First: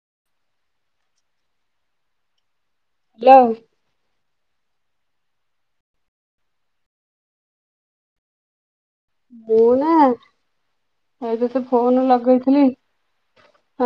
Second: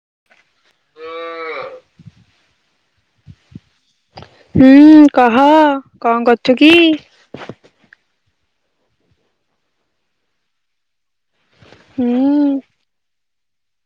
[unintelligible] Hello ହୁଁ କହ କଣ କରୁଛୁ କି? [unintelligible] ଏଇତ ସେ ଫୋନ ହୁଁ ଲଗଉଥିଲି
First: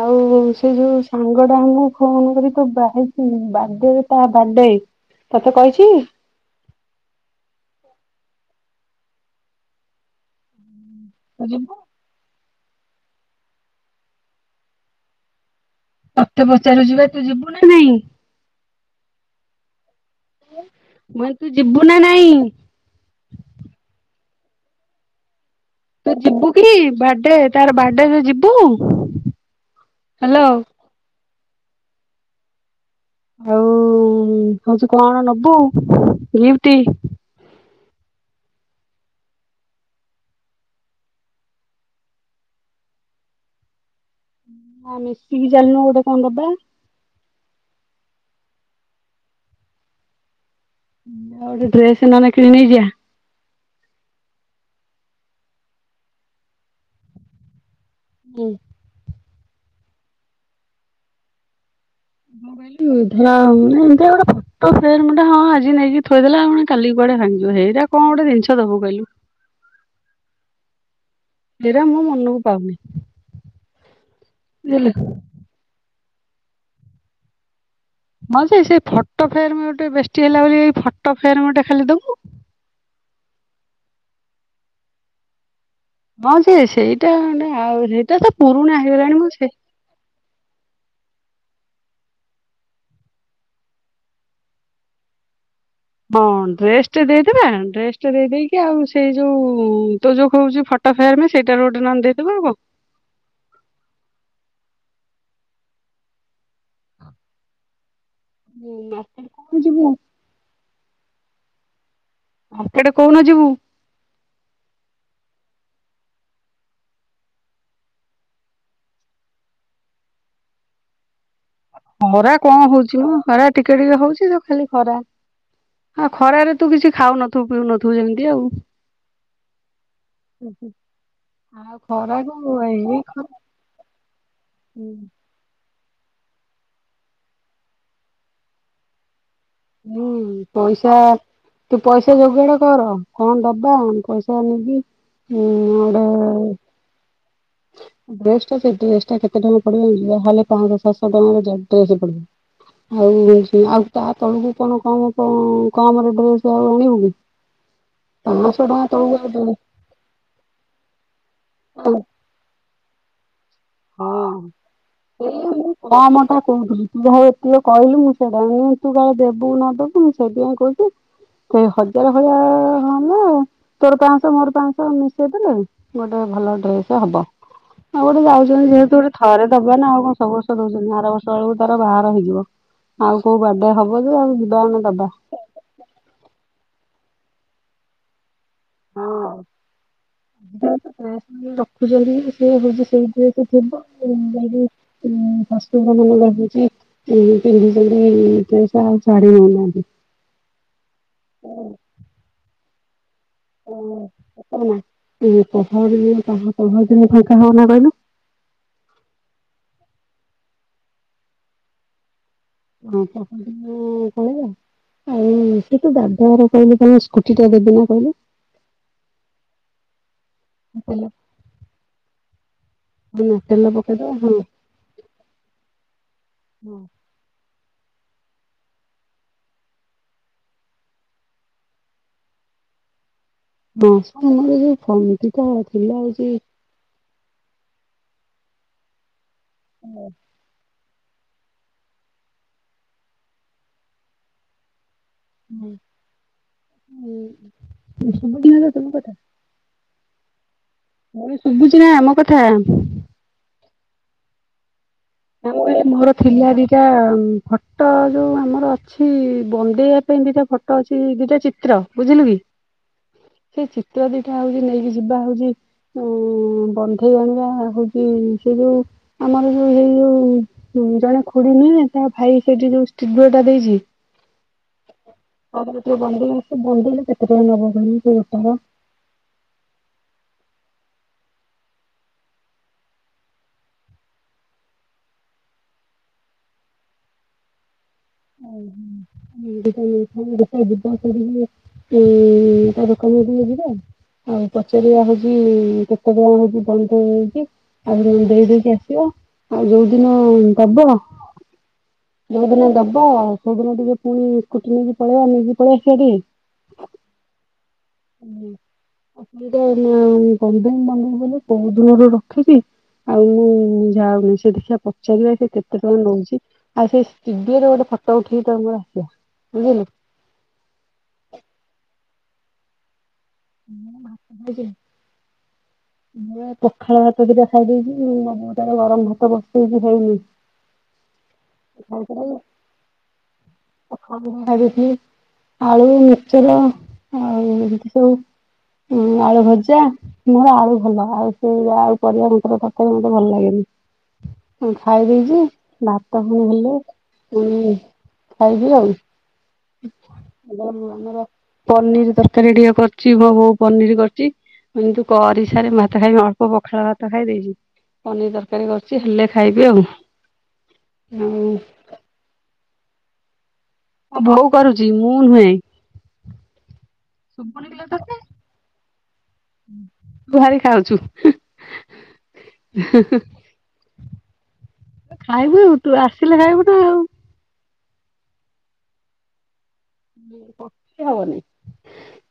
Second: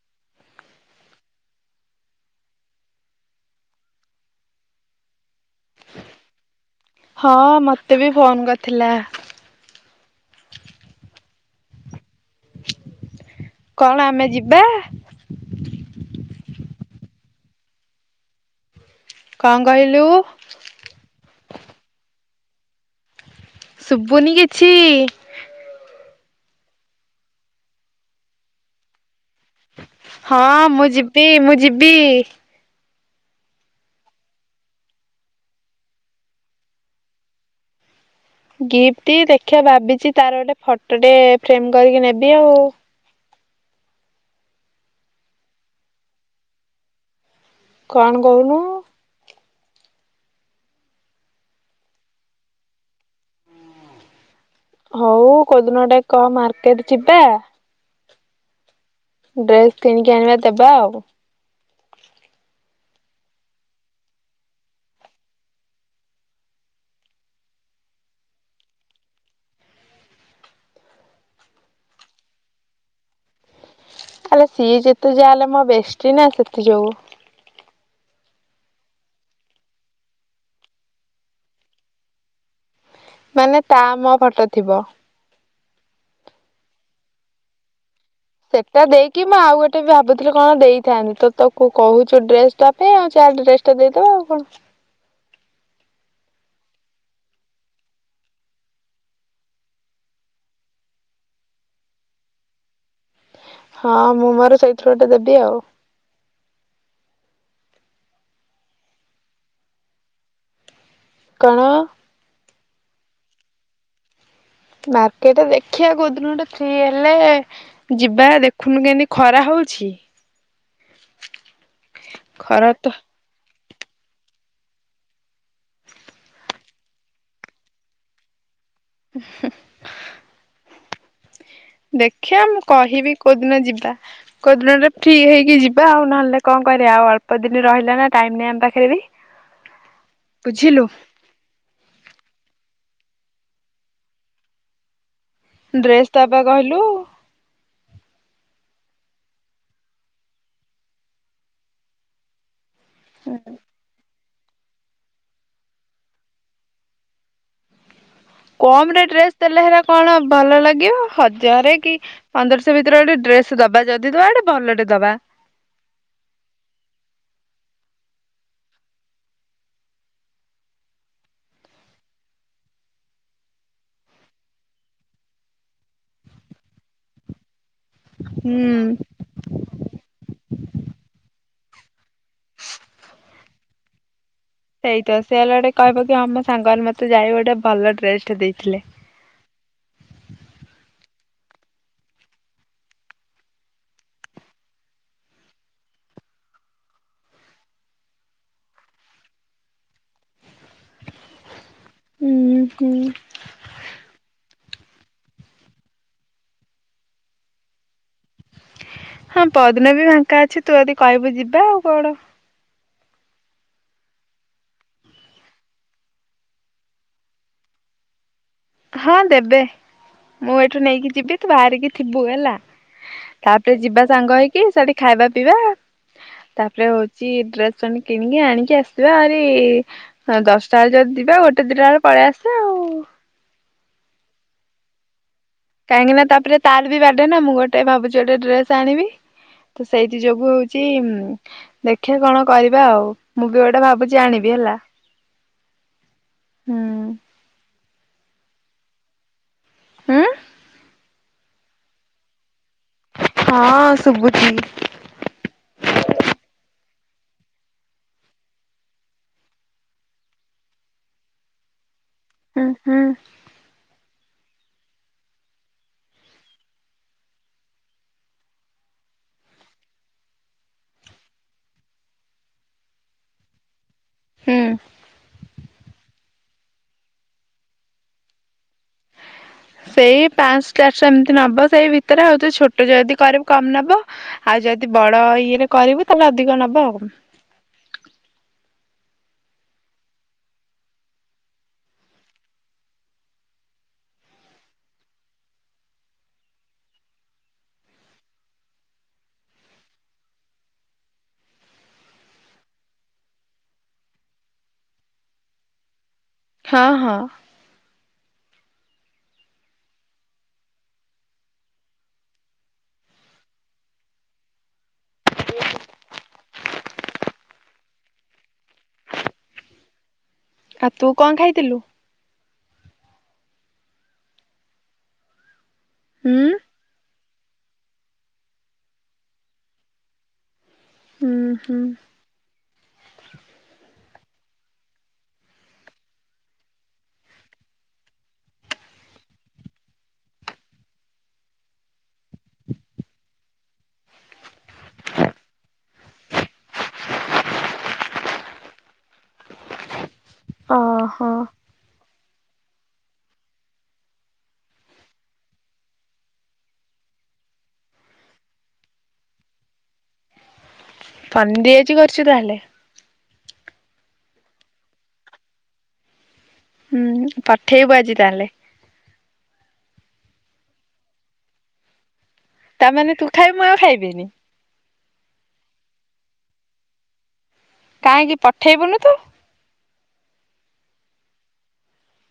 ଆଉ ସେ ଯୋଉ ସାଙ୍ଗଟାମକୁ ଫୋନ୍ କରି ତୋ ବହୁତ ବାଡେ ତା ବାଡେ ତତେ କହିଛି? ହଁଅଅ ମତେ ବି ଫୋନ କରିଥିଲା। ତ ଯ କଣ ଆମେ ଯିବା? ତତେ ପଚାରୁଛି ବା ତୁ ଯିବୁ ନା ନାଇଁ। କଣ କହିଲୁ? ମୁଇ ତୁ ଯିବୁ ନା ନାଇଁ। ଶୁଭୁନି କିଛି। ତୁ ଯିବୁ କି ବାର୍ଥଡେ ତାର ବାର୍ଥଡେ ରେ ଯିବୁ। ହ୍ୟାଲୋ ହଁ ମୁଁ ଯିବି ମୁଁ ଯିବି। ହଉ ହଉଛି କଣ ନବୁ ଗିଫ୍ଟ? ଗିଫ୍ଟ ଦେଖିବା ଭାବିଛି ତାର ଗୋଟେ ଫଟୋ ଟେ ଫ୍ରେମ କରିକି ନେବି ଆଉ। ମିଶିକି ଚାଲିନୁ ଗୋଟେ କଣ ଦବା? କଣ କହୁନୁ? ଗୋଟେ ଡ୍ରେସ ନ ହେଲେ କିଣିକି ନେଇ ଯିବା। ହଉ କୋଉଦିନ ଗୋଟେ କହ ମାର୍କେଟ ଯିବା? ହୁଁ। ଡ୍ରେସ କିଣିକି ଆଣିବା ଦେବା ଆଉ। ହତି ହଁ ଆଜି ନେଇକି ଥୋଇଦେଲା କାଲି କୁଆଡେ ଭାଙ୍ଗିବ ସେଇଟା କଣ ଗୋଟେ ଜିନିଷ ଦବୁ କହିଲୁ। ସେଇଟା ମୁଁ ମନକୁ ପାଉନି। ଆଲୋ ସିଏ ବୁଝିଲୁ ଯେତେ ଯାହା ହେଲେ ମୋ ବେଶ୍ ଷ୍ଟି ନା ସେଥି ଯୋଗୁଁ। ମ ସେ ସେ ଫଟୋ ଫ୍ରେମ୍ ଗୋଟେ ବେଷ୍ଟି ହେଲା ବୋଲି ଫଟୋ ଫ୍ରେମ୍ ଗୋଟେ ଖାଲି ଦବୁ। ମାନେ ତା ମୋ ଫଟୋ ଥିବ। ହଁ ଯେ ସେଇଟା ମାନେ ଆଉରି ସେଟା ଦେଇକି ମୁଁ ଆଉ ଗୋଟେ ବି ଭାବୁଥିଲି କଣ ଦେଇଥାନ୍ତି ତ ତକୁ କହୁଛୁ ଡ୍ରେସ ଟା ପାଇଁ ଆଉ ଚା ଡ୍ରେସ ଟା ଦେଇଦବା ଆଉ କଣ? ହଁ ଡ୍ରେସ ଟା ଦେଇଦେବା ଡ୍ରେସ ଟା ଦେଇେଇକି ଆଉ ସେଇ ଯୋଉ ତୁ ଯୋଉ କହୁଚୁ ଫଟୋ ଫ୍ରେମ୍ ସେଇଟାର ଗୋଟେ ନହେଲେ ଦେଇ ଦବା। ହଁ ମୁଁ ମର ସେଇ ଥିରୁ ଗୋଟେ ଦେବି ଆଉ ହୁଁ ଆରେ କଣ ଯିବୁ? କଣ? ହ ସେଇଟା କୋଉ ଯିବୁ। ମାର୍କେଟ ଦେଖିବା କୋଉ ଦିନ ଗୋଟେ ଫ୍ରୀ ହେଲେ ଯିବା ଦେଖୁନୁ କେମତି ଖରା ହଉଛି। ଖରା କଣ ହଉଛି ଖରା। ଟିକେ ଟିକେ ହଉଛି ଯୋଉ ଖାଲି ଖରା ଆ ଖରାରେ ତୁ କିଛି ଖାଉନଥିବୁ ପିଉନଥିବୁ ଯେମିତି ଆଉ। ହୁଁ ଆଉ ଖରାକୁ ଦେଖିବା ମୁଁ ଏଇ କହିବି ଖରା କୋଉଦିନ ଯିବା କୋଉଦିନରେ ଫ୍ରି ହେଇକି ଯି ଏବେ ଆଉ ନହେଲେ କଣ କରିବା ଆଉ ଅଳ୍ ଦିନ ରହିଲା ନା ଟାଇମ ନାଇଁ ଆମ ପାଖରେ ବି। ହୁଁ ବୁଝିଲୁ ପଇସା ତୁ ପଇସା ଯୋଗାଡ କର। କଣ ଦବା ପଇସା ନେବି। ଡ୍ରେସ୍ ଦବା କହିଲୁ? ଡ୍ରେସ୍ ଟା କେତେ ଟଙ୍କା ପଡିବ ଯ ହେଲେ ପାଞ୍ଚଶହ ସାତଶହ ଟଙ୍କାର ଟ୍ରେସ ପଡିବ। ଆଉ ଆଉ ତା ତଳୁକୁ କଣ କମ କାମରେ ଡ୍ରେସ ଆଉ ଆଣିବୁ କି ପାଞ୍ଚଶହ ଟଙ୍କା କମ ରେଟ୍ ରେ ତଳକୁ ଦେଲେ ହେଲେ କଣ ଭଲ ଲାଗିବ ହ ଯାହାରରେ କି ଆଉ ପନ୍ଦରଶହ ଭିତରେ ଗୋଟେ ଡ୍ରେସ ଦବା ଯଦି ଦବା ହଁ ଗୋଟେ ଭଲଟେ ଦବା ସେଇ ମୁଁ କମ ଟା କହୁଥିଲି ତୁ ଯାହା ଏତିକ କହିଲୁ ମୁଁ ହଉ ତୁ ଯାହା ଦେବୁ ନଦବୁ ମୁଁ ସେଇଥିପାଇଁ କହୁଛି ସେ ହଜାର ଭଳିଆ ହେଲେ ତୋର ପାଞ୍ଚଶହ ମୋର ପାଞ୍ଚଶହ ମିଶେଇ ଦେଲେ ଗୋଟେ ଭଲ ଡ୍ରେସ ହବ। ହଉ ମୁଁ ଯାଉଛି। ଯେହେତୁ ଗୋଟେ ଥରେଦବା ନା ଆଉକଣସବୁ ବର୍ଷ ଦଉଛନ୍ତି ଆର ବର୍ଷ ଗୋ ବାହାର ହେଇଛି। ଆଉ କୋଉ ବାଦ ହବ ଯେ ଆଉ ଯିବା ଆମେ ବାଦ ତ ଯାଇହଉ ଗୋଟେ ଭଲ ଡ୍ରେସ ଟେ ଦେଇ ହଁ। ରଖୁଛନ୍ତି ସେ ହଉଛି ସେଇଥି ତ ଥିବ ଶଶୁର ମାନେ ରଖୁଛି ପିନ୍ଧିଛନ୍ତି ଆଉ ଛାଡି ନଉନାହାନ୍ତି। ହୁଁ। ହୁଁ ହୁଁ। ଓ ପହର ଦିନ ପର ଦିନ ଫାଙ୍କା ହବନା କହିଲୁ। ହଁ ପହର ଦିନ ବି ଫାଙ୍କା ଅଛି ତୁ ଯଦି କହିବୁ ଯିବା ଆଉ କଣ? [inaudible] ଦାଦାଘର କହିଲୁ କଣ ସ୍କୁଟି ଟା ଦେବି ନା କହିଲୁ। ହଁ ଦେବେ। ମୁଁ ଏଇଠୁ ତେଲ ନେଇକି ଯିବି ତୁ ବାହାରିକି ଥିବ ବୁଏଲା। ହଁ ତେଲ ତାପରେ ଯିବା ପକେଇଦବା ହଁ ସାଙ୍ଗ ହେଇକି ସେଠି ଖାଇବା ପିଇବା ତାପରେ ହଉଛି ଡ୍ରେସ କିଣିକି ଆଣିକି ଆସିବା ହାରି ଦଶଟା ବେଳେ ଯଦି ଯିବା ଗୋଟେ ଦିଟା ବେଳକୁ ପଳେଇ ଆସିବା ଆଉ। [inaudible] ଥିଲା କାହିଁକିନା ହଉଛି ତାପରେ ତାର ବି ବା ଗୋଟେ ନା ମୁଁ ଗୋଟେ ଭାବୁଛି ଗୋଟେଡ୍ରେସ ଆଣିବି। ତ ସେଇଥି ଯୋଗୁ ଦେଖେ କଣ କରିବା ଆଉ ମୁଁ ବି ଗୋଟେ ଭାବୁଛି ଆଣିବି ହେଲା। ହୁଁ [inaudible] ହୁଁ। [unintelligible] କଥା [inaudible] ହଁ ମୁଁ ଶୁଭୁଛି ନା ଆମ କଥା। ହଁ ଶୁଭୁଛିି। ଆ ମୋର ଥିଲା ଦିଟା ଫଟୋ ଯୋଉ ଆମର ଅଛି ବନ୍ଦେଇବା ପାଇଁ ଦିଟା ଫଟୋ ଅଛି ଦିଟା ଚିତ୍ର। ବୁଝିଲୁ କି ହୁଁ ହୁଁ ସେଇ ଚିତ୍ର ଦି ଏଟା ହଉଛି ନେଇକି ଯିବା ହଉଛି ଉ ବନ୍ଧେଇ ଆଣିବା ହଉଛି ସେ ଯୋଉ ଆମର ଯୋଉ ଯୋଉ ଜଣେ ଖୁଡିନାହିଁ ନା ତା ଭାଇ ସେଇଠି ଯୋଉ ଷ୍ଟୁଡିଓ ଟା ଦେଇଛି। ହୁଁ ଅବକୃତ୍ୟ ବହିରେ ସେ ବନ୍ଦେଇଲେ କେତେ ଟଙ୍କା ନବ କହିଲୁ ସେ ଗୋଟାର? ସେଇ ପାନ୍ସଟା ସେମତି ନବ ସେଇ ଭିତରେ ଆଉ ତୁ ଛୋଟ ଯଦି କରିବୁ କମ ନବ, ଆଉ ଯଦି ବଡ ଇଏରେ କରିବୁ ତାହେଲେ ଅଧିକ ନବ ଉ ଓହୋ ମୁଁ ବି କାଲି ନେଇଥାଆନ୍ତି, ଦେଖିଆ ଯିବା ସେଠିକିରେ ଏ ତା ଦୋକାନକୁ ଦିନେ ଯିବା, ଆଉ ପଚାରିବା ହଉଚି କେତେ ଟଙ୍କା ହଉଚି ବନ୍ଧା ହଉଚି ଆଉ ତାକୁ ଦେଇ ଦେଇକି ଆସିବା ଆଉ ଯୋଉ ଦିନ ଦବ ଯୋଉ ଦିନ ଦ ତ ସେଦିନ ଟିକେ ପୁଣି ସ୍କୁଟି ନେଇକି ପଳେଇବା ନେଇକି ପଳେଇ ଆସିବା ଟିକେ। ହଁ, ହଁ। ନେଇ ଅସୁବିଧା ନା କଣ ପାଇଁ ମନା କଲ ପରଦିନର ରଖିଚି ଆଉ ମୁଁ ଯାଉନି ସେ ଦେଖିବା ପ ଚାରିିବା ସେ କେତେ ଟଙ୍କା ନଉଚି? ଆଉ ସେଇ ସିଡିଏ ରେ ଗୋଟେ ଫୋଟ ଉଠେଇ ତୋର ମୋର ଆସିବା ବୁଝିଲୁ। ଆଉ ତୁ କଣ ଖାଇଥିଲୁ? ହଁ ତୁ ଖାଇଥିଲୁ। ମୁଁ ହୁଁ ଏ ପଖାଳ ଭା ତ ଦିଟା ଖାଇ ଦେଇଚି, ମମି ତାର ଗରମ ଭାତ ବସେଇଚି ହେଇନି। ଉଁ ହୁଁ। ଫଖାଳ ଦିଟା ଖାଇଦେଇଥିଲି, ଆଳୁ ମିକଚର୍ ଆଉ ଏମିତି ସବୁ ଉଁ, ଆଳୁ ଭଜା ମୋର ଆଳୁ ଭଲ ଆଉ ସେ ଆଉ ପରିବା ମତ୍ର ତାଙ୍କର ମୋତେ ଭଲ ଲାଗେନି ଅଁ, ଖାଇ ଦେଇଚି ଭାତ ହୁଁ ହେଲେ ଏଁ ଖାଇବି ଆଉ। ଆଚ୍ଛା। କେବଳ ମୁଁ ଆମର ଓହୋ ପନିର୍ ତର କାରୀ ଟିକେ କରିଚି ମୋ ବୋଉ ପନିର୍ କରିଚି, ମୁଁ କିନ୍ତୁ କରି ସାରି ଭାତ ଖାଇମି ଅଳ୍ପ ପଖାଳ ଭାତ ଖାଇ ଦେଇଚି, ପନିର୍ ତରକାରୀ କରିଚି, ହେଲେ ଖାଇବି ଆଉ। ଆଉ ମୋ ଫଣ୍ଡି ଆଜି କରଚୁ ତାହେଲେ। ମୋ ବୋଉ କରୁଚି, ମୁଁ ନୁହେଁ। ହୁଁ ଶୁଭୁନି କିଲୋ ପଠେଇବୁ ଆଜି ତତେ ତାହେଲେ। ଭାରି ଖାଉଚୁ। ତା ମାନେ ତୁ ଖାଇବୁ ମୁଁ ଆଉ ଖାଇବି ନି। ତୁ ଖାଇବୁ ଆଉ ତୁ ଆସିଲେ ଖାଇବୁ ନା ଆଉ। କାଇଁକି ପଠେଇ ବୁନୁ ତୁ? ଇଏ ପଠା ହବନି,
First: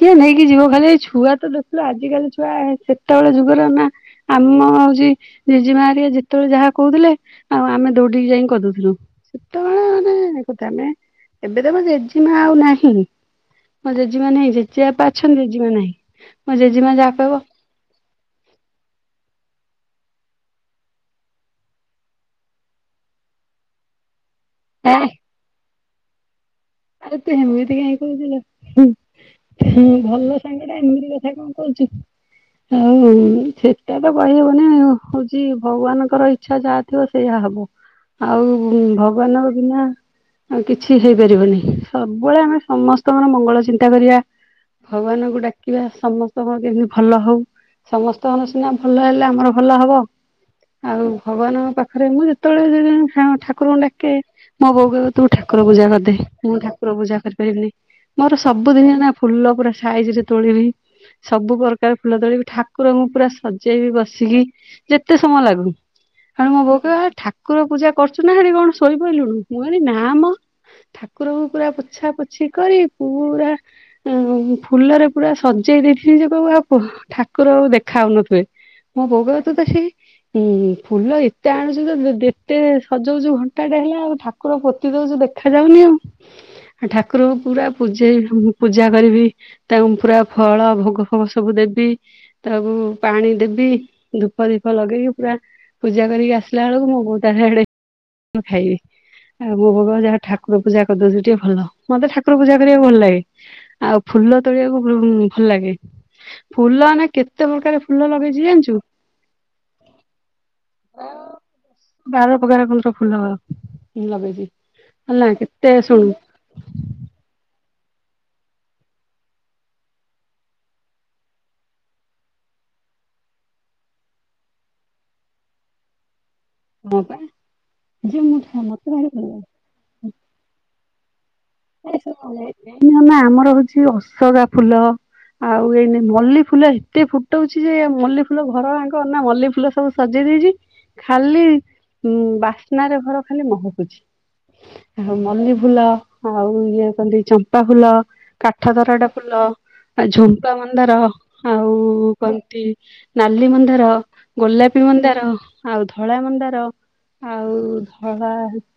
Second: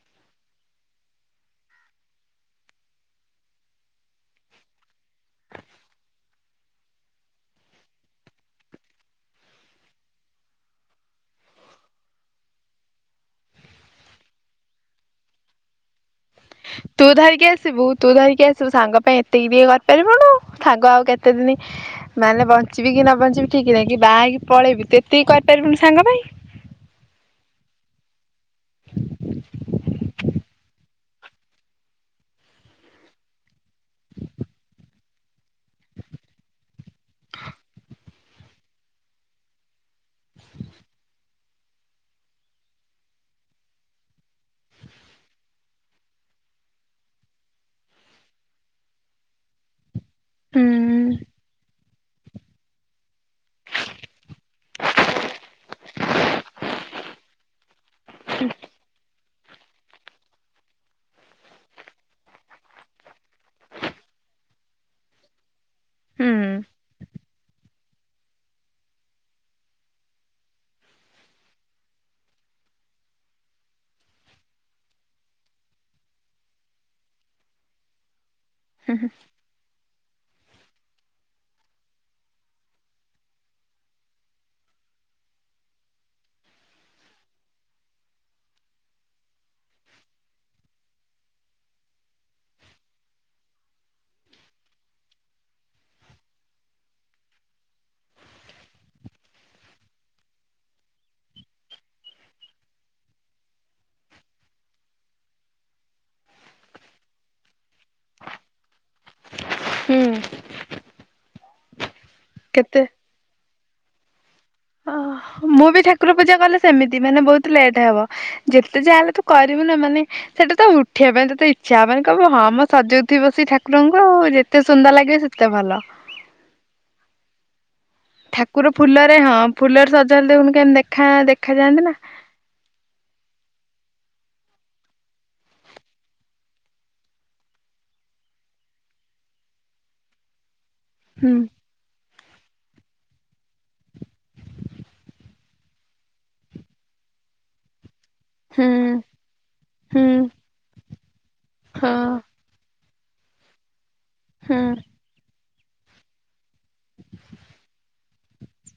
କିଏ ନେଇକି ଯିବ ଖାଲି ଏ ଛୁଆ ତ ଦେଖିଲୁ ଆଜିିକାଲି ଛୁଆ ସେତେବେଳେ ଯୁଗର ନା ଆମ ହଉଚି ଜେଜେମାା ହେରିଆ ଯେତେବେଳେ ଯାହା କହୁଥିଲେ ଆଉ ଆମେ ଦୌଡିକି ଯାଇକି କରିଦଉଥୁଲୁ, ସେତେବେଳେ ମାନ କଥା ଆମେ ଏବେ ତ ମୋ ଜେଜେମା ଆଉ ନାହିଁ ମୋ ଜେଜେମା ନାହିଁ ଜେଜେବାପା ଅଛନ୍ତି ଜେଜେମା ନାହିଁ। ମୋ ଜେଜେମା ତୁ ଯାହା କହିବ ଧରିକି ଆସିବୁ, ତୁ ଧରିକି ଆସିବୁ, ସାଙ୍ଗ ପାଇଁ ଏତିକି ଦି କର କରିବୁନୁ ସାଙ୍ଗ ଆଉ କେତେ ଦିନି ମାନେ ବଞ୍ଚିବି କି ନ ବଞ୍ଚିବି ଠିକ ନାଇଁ କି ବାହା ହେଇକି ପଳେଇବି ହେ ତୁ ଏତିକି କରିପାରିବୁନି ସାଙ୍ଗ ପାଇଁ। ଆରେ ତୁ ହେମିତି କାଇଁକି କହୁଚୁ ଲୋ ହୁଁ, ହୁଁ ଭଲ ସାଙ୍ଗଟା ଏମିତି କଥା କଣ କହୁଚୁ, ଆଉ ସେ ଏବେ କହିହେବନା ଅ ହଉଚୁ ଯେ ଭଗବାନଙ୍କର ଇଚ୍ଛା ଯାହା ଥିବ ସେଇୟା ହବ। ଆଉ ଭଗବାନଙ୍କ ବିନା କିଛି ହେଇପାରିବନି। ସବୁବେଳେ ଆମେ ସମସ୍ତଙ୍କର ମଙ୍ଗଳ ଚିନ୍ତା କରିବା ଭଗବାନଙ୍କୁ ଡାକିବା ସମସ୍ତଙ୍କ କେମିତି ଭଲ ହଉ ସମସ୍ତଙ୍କର ସିନା ଭଲ ହେଲେ ଆମର ଭଲ ହବ। ଆଉ ହୁଁ। ଭଗବାନଙ୍କ ପାଖ। ଆରେ ମୁଁ ଯେତେବେଳେ ଯଉଁଦିନ ଠାକୁରଙ୍କୁ ଡାକେ ମୋ ବୋଉ କହିବ ତୁ ଠାକୁର ପୂଜା କରିଦେ। ଠାକୁର ପୂଜା କରିପାରିବିନି ମୋର ସବୁ ଦିନେ ନା ଫୁଲ ପୁରା ସାଇଜ ରେ ତୋଳିବି ସବୁ ପ୍ରକାର ଫୁଲ ତୋଳିବି ଠାକୁରଙ୍କୁ ପୁରା ସଜେଇବି ବସିକି ଯେତେ ସମୟ ଲାଗୁ ଆ ମୋ ହୁଁ ବୋଉ କହିବ ଠାକୁର ପୂଜା କରୁଛୁ ନା ଏଠି କଣ ଶୋଇପଡିଲୁ ମୁଁ କହିଲି ନାମ ଠାକୁରକୁ ପୁରା ପୋଛା ପୋଛି କରି ପୁରା ଫୁଲରେ ପୁରା ସଜେଇ ଦେଇଥିଲି ଯେ ଇୟାକୁ ଆଉ ଠାକୁର ଆଉ ଦେଖା ହାଉନଥିବେ ମ ଭୋଗ ତ ଏତେ ହେଇ ହୁଁ ହୁଁ ଫୁଲ ଏତେ ଆଣୁଛୁ ତ ଯେତେ ସଜଉଛୁ ଘଣ୍ଟାଟା ହେଲା ଆଉ ଠାକୁର ପୋତି ଦଉଛୁ ଦେଖାଯାଉନି ଆଉ ଠାକୁର ପୁରା ପୂଜେଇ ପୂଜା କରିବି ତାଙ୍କୁ ପୁରା ଫଳ ଭୋଗ ଫୋଗ ସବୁ ଦେବି ତାକୁ ପାଣି ଦେବି ଧୂପ ଦିପ ଲଗେଇକି ପୁରା ପୂଜା କରିକି ଆସିଲା ବେଳକୁ ମୋ ବୋଉ ତା ଆଡେ ମୁ ଖାଇବି ଆଉ ମୋ ଭଗ ଯାହା ଠାକୁର ପୂଜା କରିଦେଉଛି ଟିକେ ଭଲ ମତେ ଠାକୁର ପୂଜା କରିବାକୁ ଭଲ ଲାଗେ ଆଉ ଫୁଲ ତୋଳିବାକୁ ଭଲ ଲାଗେ ଫୁଲନା କେତେ ପ୍ରକାର ଫୁଲ ଲଗେଇଛି ଜାଣିଛୁ ହୁଁ ବାର ପ୍ରକାର ଫୁଲ ତ ଫୁଲ ମୁଁ ଲଗେଇଚି। ଓ ମୁଁ ବି ଠାକୁର ପୂଜା କଲେ ସେମିତି ମାନେ ବହୁତ ଲେଟ୍ ହେବ ଯେତେ ଯାହା ହେଲେ ତୁ କରିବୁ ନା ମାନେ ସେଟା ତ ଉଠିବା ପାଇଁ ତତେ ଇଚ୍ଛା ହଵନି ମାନେ କହିବୁ ହଁ ମୋ ସଜଉଥିବି ସେଇ ଠାକୁରଙ୍କୁ ଆଉ ଯେତେ ସୁନ୍ଦର ଲାଗେ ସେତେ ଭଲ ମୁଁ ବା ଯେ ଠାକୁର ଫୁଲରେ ହଁ ଫୁଲରେ ସଜାନ୍ତି [inaudible] ଦେଖା ଦେ ନା ଆମର ହଉଛି ଅସକା ଫୁଲ ଆଉ ଏଇନା ମଲ୍ଲୀ ଫୁଲ ଏତେ ଫୁଟଉଛି ଯେ ମଲ୍ଲୀ ଫୁଲ ଘର ଆଗନା ମଲଲ୍ଲୀ ଫୁଲ ସବୁ ସଜେଇ ଦେଇେଛି ହୁଁ ଖାଲି ହୁଁ ବାସ୍ନାରେ ଘର ଖାଲି ମହକୁଛି ମଲ୍ଲିଲ ଫୁଲ ଆଉ ଇଏ କଲି ଚମ୍ପା ଫୁଲ କାଠ ହୁଁ ଦରଟା ଫୁଲ ଆ ହୁଁ ଝୁମ୍ପା ମନ୍ଦାର ଆଉ ହଁ କହନ୍ତି। ନାଲି ମନ୍ଦାର ହୁଁ ଗୋଲାପୀ ମନ୍ଦାର ଆଉ ଧଳା ମନ୍ଦାର। ର ଆଉ ଧଳା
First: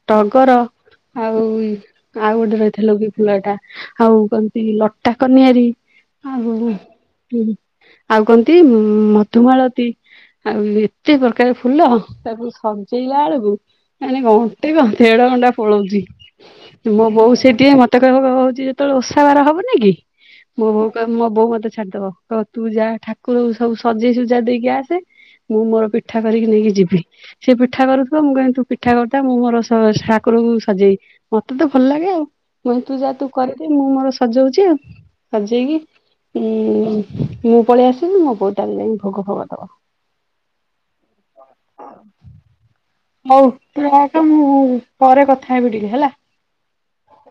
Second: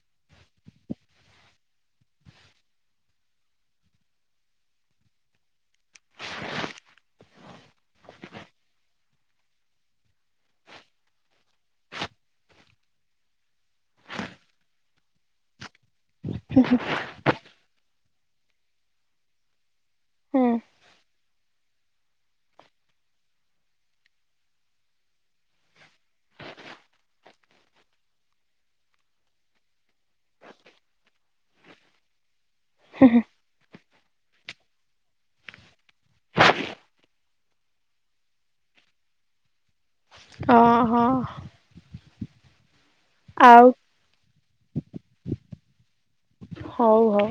ଟଗର ଆଉ ଆଉ ଗୋଟେ ରହିଥାଲୋ କି ଫୁଲ ଏଟା ଆଉ କହନ୍ତି ଲଟାକନିଆରୀ ଆଉ ଆଉ କହନ୍ତି ମଧୁମାଳତୀ ଆଉ ଏତେ ପ୍ରକାର ଫୁଲ ତାକୁ ସଜେଇଲା ବେଳକୁ ମାନେ ଘଣ୍ଟେ କି ଦେଢ ଘଣ୍ଟା। ହୁଁ ହୁଁ। ହଉ ସେ ଟିଏ ମୋତେ କହିବ ହେଉଛି ଯେତେବେଳେ ଓଷା ବାର ହେବନି କି ମୋ ହୁଁ ବୋଉ କହିବ ମୋ ବୋଉ ମତେ। ଛାଡି ଦବ ତୁ ଯା ଠାକୁର ସବୁ ସଜେଇ ସୁଜା ଦେଇକି ଆସେ ମୁଁ ମୋର ପିଠା କରିକି ନେଇକି ଯିବି ସେ ପିଠା କରୁଥିବ ମୁଁ କି ତୁ ପିଠା କରୁଥା ମୁଁ ମୋର ଠାକୁରକୁ ସଜେଇ ମ ତତେ ଭଲ ଲାଗେ ଆଉ। ମୁଇଁ ତୁ ଯାହା ତୁ କରିବେ ମୁଁ ମୋର ସଜଉଛି ଆଉ ସଜେଇକି ଉଁ ମୁଁ ପଳେଇ ଆସିଲି ମୋ ବୋଉ ତାର ଯାଇ ଭୋଗ ଫୋଗ ଦବ। ଓହୋ। ହଉ ତୁ ରଖ ମୁଁ ପରେ କଥା ଖାଇବୁ ଟିକେ ହେଲା। ହଉ ହଉ।